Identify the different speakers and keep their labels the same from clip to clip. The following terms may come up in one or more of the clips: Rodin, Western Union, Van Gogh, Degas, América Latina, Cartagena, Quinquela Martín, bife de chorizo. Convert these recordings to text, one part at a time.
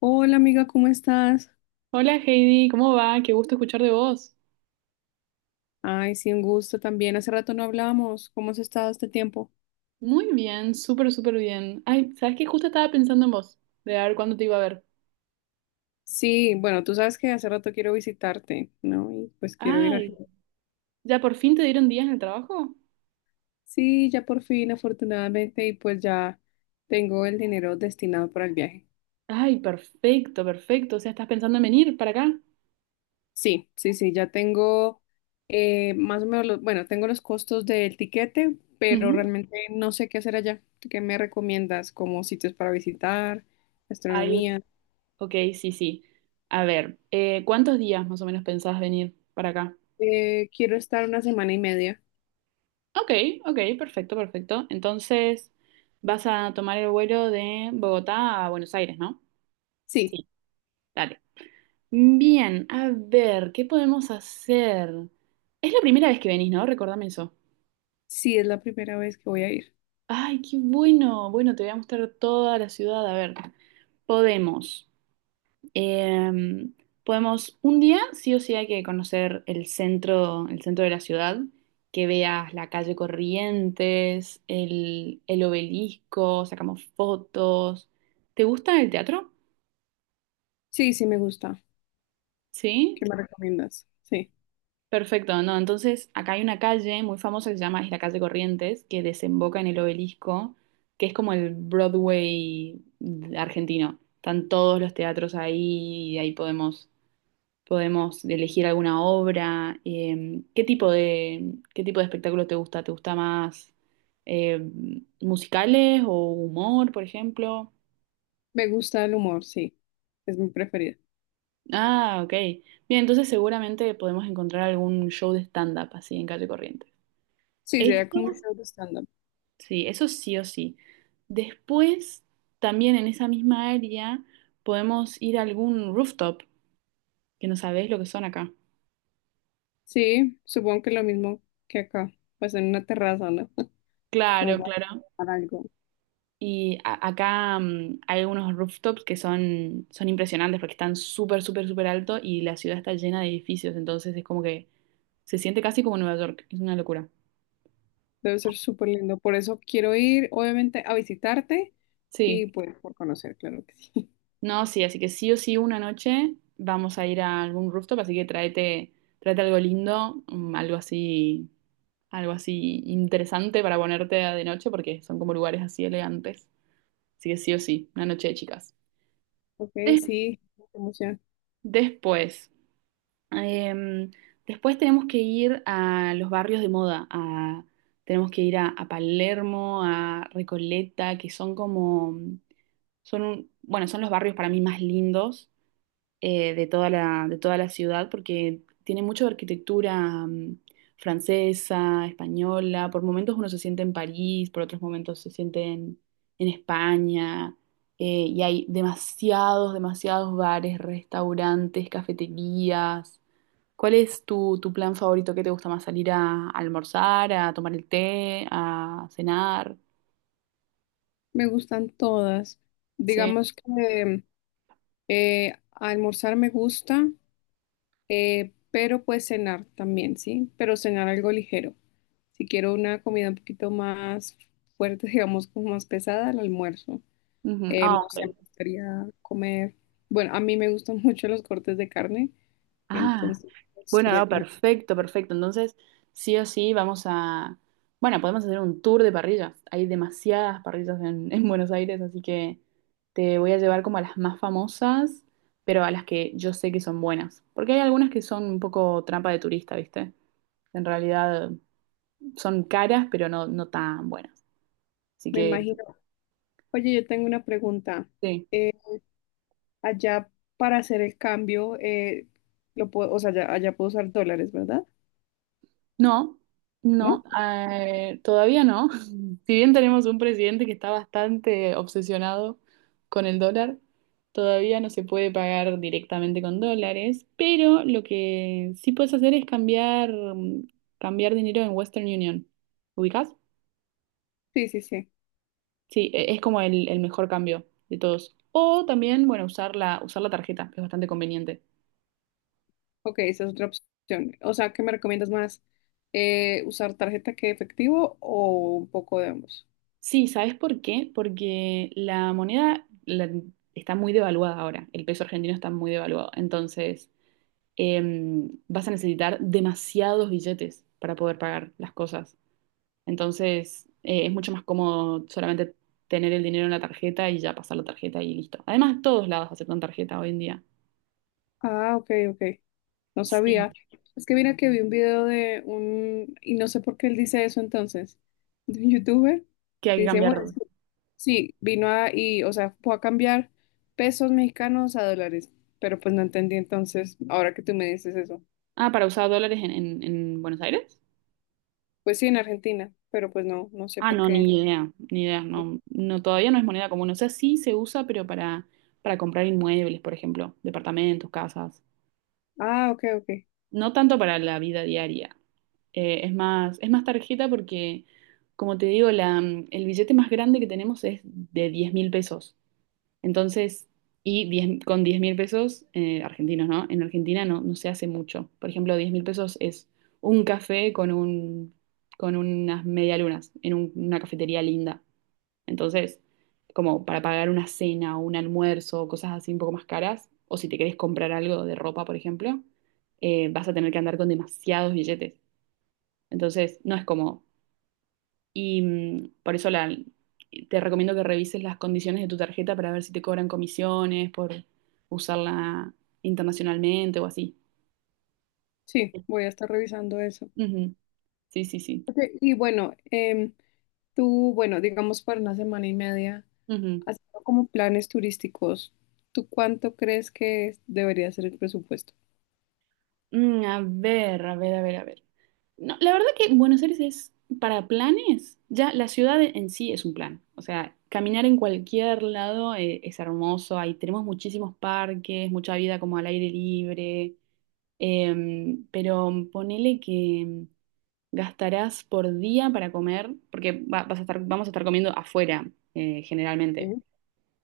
Speaker 1: Hola amiga, ¿cómo estás?
Speaker 2: Hola Heidi, ¿cómo va? Qué gusto escuchar de vos.
Speaker 1: Ay, sí, un gusto también. Hace rato no hablábamos. ¿Cómo has estado este tiempo?
Speaker 2: Muy bien, súper, súper bien. Ay, ¿sabes qué? Justo estaba pensando en vos, de a ver cuándo te iba a ver.
Speaker 1: Sí, bueno, tú sabes que hace rato quiero visitarte, ¿no? Y pues quiero ir a
Speaker 2: Ay,
Speaker 1: Argentina.
Speaker 2: ¿ya por fin te dieron días en el trabajo?
Speaker 1: Sí, ya por fin, afortunadamente, y pues ya tengo el dinero destinado para el viaje.
Speaker 2: Ay, perfecto, perfecto. O sea, ¿estás pensando en venir para acá?
Speaker 1: Sí, sí, sí, ya tengo más o menos, bueno, tengo los costos del tiquete, pero
Speaker 2: Ujú.
Speaker 1: realmente no sé qué hacer allá. ¿Tú ¿Qué me recomiendas como sitios para visitar,
Speaker 2: Ay,
Speaker 1: gastronomía?
Speaker 2: ok, sí, sí. A ver, ¿cuántos días más o menos pensás venir para acá?
Speaker 1: Quiero estar una semana y media.
Speaker 2: Ok, ok, perfecto, perfecto. Entonces, vas a tomar el vuelo de Bogotá a Buenos Aires, ¿no?
Speaker 1: Sí.
Speaker 2: Sí, dale. Bien, a ver, ¿qué podemos hacer? Es la primera vez que venís, ¿no? Recordame eso.
Speaker 1: Sí, es la primera vez que voy a ir.
Speaker 2: Ay, qué bueno. Bueno, te voy a mostrar toda la ciudad. A ver, podemos. eh, podemos un día, sí o sí hay que conocer el centro de la ciudad, que veas la calle Corrientes, el obelisco, sacamos fotos. ¿Te gusta el teatro?
Speaker 1: Sí, sí, me gusta.
Speaker 2: ¿Sí?
Speaker 1: ¿Qué me recomiendas? Sí,
Speaker 2: Perfecto, no, entonces acá hay una calle muy famosa que se llama, es la calle Corrientes, que desemboca en el Obelisco, que es como el Broadway argentino. Están todos los teatros ahí y ahí podemos elegir alguna obra. Qué tipo de espectáculo te gusta? ¿Te gusta más eh, musicales o humor, por ejemplo?
Speaker 1: me gusta el humor, sí. Es mi preferida.
Speaker 2: Ah, ok. Bien, entonces seguramente podemos encontrar algún show de stand-up así en calle Corrientes.
Speaker 1: Sí, sería como un
Speaker 2: Eso
Speaker 1: show de stand-up.
Speaker 2: Sí, eso sí o sí. Después, también en esa misma área, podemos ir a algún rooftop, que no sabés lo que son acá.
Speaker 1: Sí, supongo que lo mismo que acá, pues en una terraza, ¿no? Como
Speaker 2: Claro, claro.
Speaker 1: para algo.
Speaker 2: Y acá hay algunos rooftops que son, son impresionantes porque están súper, súper, súper alto y la ciudad está llena de edificios, entonces es como que se siente casi como Nueva York, es una locura.
Speaker 1: Debe ser súper lindo. Por eso quiero ir, obviamente, a visitarte y
Speaker 2: Sí,
Speaker 1: pues por conocer, claro que sí.
Speaker 2: no, sí, así que sí o sí una noche vamos a ir a algún rooftop, así que tráete, tráete algo lindo, algo así interesante para ponerte de noche porque son como lugares así elegantes. Así que sí o sí, una noche de chicas.
Speaker 1: Ok,
Speaker 2: Des-
Speaker 1: sí, qué emoción.
Speaker 2: después, em, después tenemos que ir a los barrios de moda, tenemos que ir a Palermo, a Recoleta, que son como, bueno, son los barrios para mí más lindos de toda la ciudad porque tiene mucho de arquitectura francesa, española. Por momentos uno se siente en París, por otros momentos se siente en España. Y hay demasiados, demasiados bares, restaurantes, cafeterías. ¿Cuál es tu, tu plan favorito? ¿Qué te gusta más? ¿Salir a almorzar, a tomar el té, a cenar?
Speaker 1: Me gustan todas.
Speaker 2: Sí.
Speaker 1: Digamos que almorzar me gusta. Pero pues cenar también, ¿sí? Pero cenar algo ligero. Si quiero una comida un poquito más fuerte, digamos como más pesada, el almuerzo.
Speaker 2: Ujú. Ah,
Speaker 1: No sé, me
Speaker 2: ok.
Speaker 1: gustaría comer. Bueno, a mí me gustan mucho los cortes de carne,
Speaker 2: Ah,
Speaker 1: entonces pues,
Speaker 2: bueno,
Speaker 1: sería
Speaker 2: no,
Speaker 1: como,
Speaker 2: perfecto, perfecto. Entonces, sí o sí, vamos a... Bueno, podemos hacer un tour de parrillas. Hay demasiadas parrillas en, en Buenos Aires, así que te voy a llevar como a las más famosas, pero a las que yo sé que son buenas. Porque hay algunas que son un poco trampa de turista, ¿viste? En realidad son caras, pero no, no tan buenas. Así
Speaker 1: me
Speaker 2: que,
Speaker 1: imagino. Oye, yo tengo una pregunta.
Speaker 2: sí.
Speaker 1: Eh, allá para hacer el cambio, lo puedo, o sea, allá puedo usar dólares, ¿verdad?
Speaker 2: No, no,
Speaker 1: ¿No?
Speaker 2: todavía no. Si bien tenemos un presidente que está bastante obsesionado con el dólar, todavía no se puede pagar directamente con dólares, pero lo que sí puedes hacer es cambiar, cambiar dinero en Western Union. ¿Ubicás?
Speaker 1: Sí, sí, sí.
Speaker 2: Sí, es como el mejor cambio de todos. O también, bueno, usar la tarjeta, que es bastante conveniente.
Speaker 1: Ok, esa es otra opción. O sea, ¿qué me recomiendas más? ¿Usar tarjeta que efectivo o un poco de ambos?
Speaker 2: Sí, ¿sabes por qué? Porque está muy devaluada ahora. El peso argentino está muy devaluado. Entonces... vas a necesitar demasiados billetes para poder pagar las cosas. Entonces, es mucho más cómodo solamente tener el dinero en la tarjeta y ya pasar la tarjeta y listo. Además, todos lados aceptan tarjeta hoy en día.
Speaker 1: Ah, ok, ok. No sabía.
Speaker 2: Sí.
Speaker 1: Es que mira que vi un video de un, y no sé por qué él dice eso entonces, de un youtuber.
Speaker 2: Que hay
Speaker 1: Y
Speaker 2: que
Speaker 1: dice,
Speaker 2: cambiar.
Speaker 1: bueno, sí, o sea, fue a cambiar pesos mexicanos a dólares. Pero pues no entendí entonces, ahora que tú me dices eso.
Speaker 2: Ah, para usar dólares en, en Buenos Aires.
Speaker 1: Pues sí, en Argentina, pero pues no, no sé
Speaker 2: Ah,
Speaker 1: por
Speaker 2: no, ni
Speaker 1: qué.
Speaker 2: idea, ni idea, no, no, todavía no es moneda común. O sea, sí se usa, pero para comprar inmuebles, por ejemplo, departamentos, casas.
Speaker 1: Ah, ok, ok.
Speaker 2: No tanto para la vida diaria. Es más tarjeta porque, como te digo, el billete más grande que tenemos es de 10.000 pesos. Entonces, y 10 con 10.000 pesos, argentinos, ¿no? En Argentina no, no se hace mucho. Por ejemplo, 10.000 pesos es un café con un, con unas medialunas en una cafetería linda. Entonces, como para pagar una cena o un almuerzo, cosas así un poco más caras, o si te querés comprar algo de ropa, por ejemplo, vas a tener que andar con demasiados billetes. Entonces, no es cómodo. Y por eso te recomiendo que revises las condiciones de tu tarjeta para ver si te cobran comisiones por usarla internacionalmente o así.
Speaker 1: Sí, voy a estar revisando eso.
Speaker 2: Ujú. Sí, sí, sí.
Speaker 1: Ok, y bueno, tú, bueno, digamos para una semana y media,
Speaker 2: Ujú.
Speaker 1: haciendo como planes turísticos, ¿tú cuánto crees que debería ser el presupuesto?
Speaker 2: Mm, a ver, a ver, a ver, a ver. No, la verdad que Buenos Aires es para planes, ya la ciudad en sí es un plan. O sea, caminar en cualquier lado es hermoso. Ahí tenemos muchísimos parques, mucha vida como al aire libre. Pero ponele que gastarás por día para comer, porque vas a estar, vamos a estar comiendo afuera generalmente
Speaker 1: Ujú.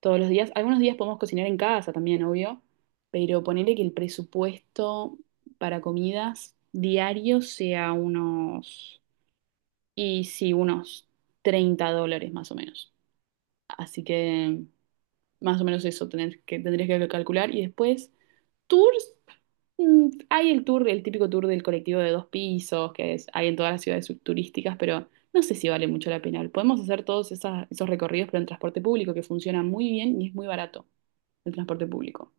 Speaker 2: todos los días. Algunos días podemos cocinar en casa también, obvio, pero ponerle que el presupuesto para comidas diarios sea unos, y sí, unos US$30 más o menos. Así que más o menos eso tener que, tendrías que calcular y después Tours, hay el tour, el típico tour del colectivo de dos pisos, hay en todas las ciudades turísticas, pero no sé si vale mucho la pena. Podemos hacer todos esos recorridos, pero en transporte público, que funciona muy bien y es muy barato el transporte público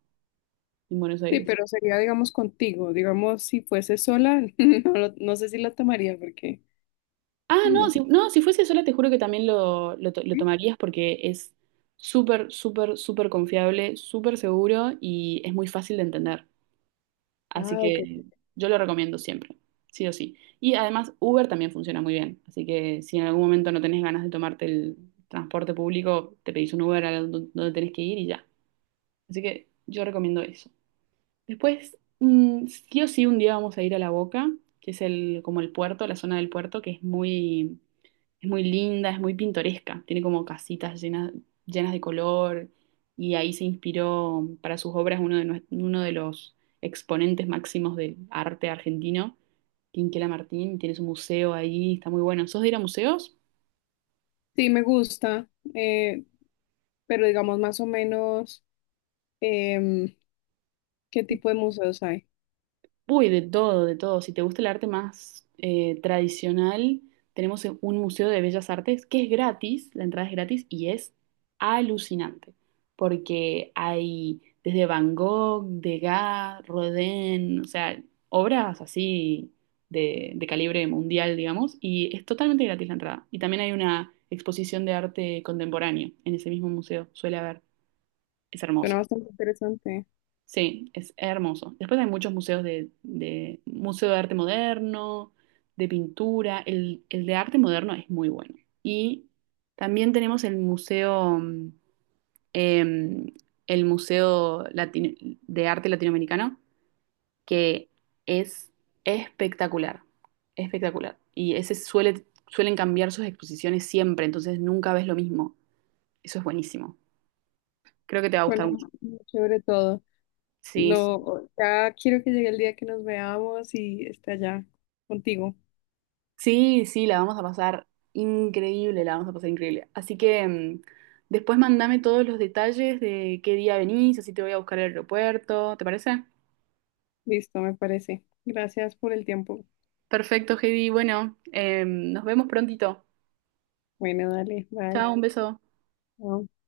Speaker 2: en Buenos
Speaker 1: Sí,
Speaker 2: Aires.
Speaker 1: pero sería, digamos, contigo. Digamos, si fuese sola, no, no sé si la tomaría porque
Speaker 2: Ah,
Speaker 1: no
Speaker 2: no, si,
Speaker 1: sé.
Speaker 2: no, si fuese sola, te juro que también lo, lo tomarías porque es súper, súper, súper confiable, súper seguro y es muy fácil de entender. Así
Speaker 1: Ah, ok.
Speaker 2: que yo lo recomiendo siempre, sí o sí. Y además Uber también funciona muy bien, así que si en algún momento no tenés ganas de tomarte el transporte público, te pedís un Uber a donde tenés que ir y ya. Así que yo recomiendo eso. Después, sí o sí, un día vamos a ir a La Boca, que es el, como el puerto, la zona del puerto, que es muy linda, es muy pintoresca. Tiene como casitas llenas, llenas de color y ahí se inspiró para sus obras uno de los exponentes máximos del arte argentino, Quinquela Martín. Tiene su museo ahí, está muy bueno. ¿Sos de ir a museos?
Speaker 1: Sí, me gusta, eh, pero digamos más o menos em, qué tipo de museos hay.
Speaker 2: Uy, de todo, de todo. Si te gusta el arte más tradicional, tenemos e, un museo de bellas artes que es gratis, la entrada es gratis y es alucinante, porque hay desde Van Gogh, Degas, Rodin, o sea, obras así de calibre mundial, digamos, y es totalmente gratis la entrada. Y también hay una exposición de arte contemporáneo en ese mismo museo, suele haber, es
Speaker 1: Suena
Speaker 2: hermoso.
Speaker 1: bastante interesante.
Speaker 2: Sí, es hermoso. Después hay muchos museos de museo de arte moderno, de pintura. El de arte moderno es muy bueno. Y también tenemos em, el museo de arte latinoamericano, que es espectacular, espectacular. Y ese suele, suelen cambiar sus exposiciones siempre, entonces nunca ves lo mismo. Eso es buenísimo. Creo que te va a gustar
Speaker 1: Suena
Speaker 2: mucho.
Speaker 1: muy chévere todo.
Speaker 2: Sí, sí.
Speaker 1: No, ya quiero que llegue el día que nos veamos y esté allá contigo.
Speaker 2: Sí, sí, la vamos a pasar increíble, la vamos a pasar increíble. Así que después mandame todos los detalles de qué día venís, así te voy a buscar al aeropuerto, ¿te parece?
Speaker 1: Listo, me parece. Gracias por el tiempo.
Speaker 2: Perfecto, Heidi. Bueno, nos vemos prontito.
Speaker 1: Bueno, dale, bye.
Speaker 2: Chao, un beso.
Speaker 1: Chao.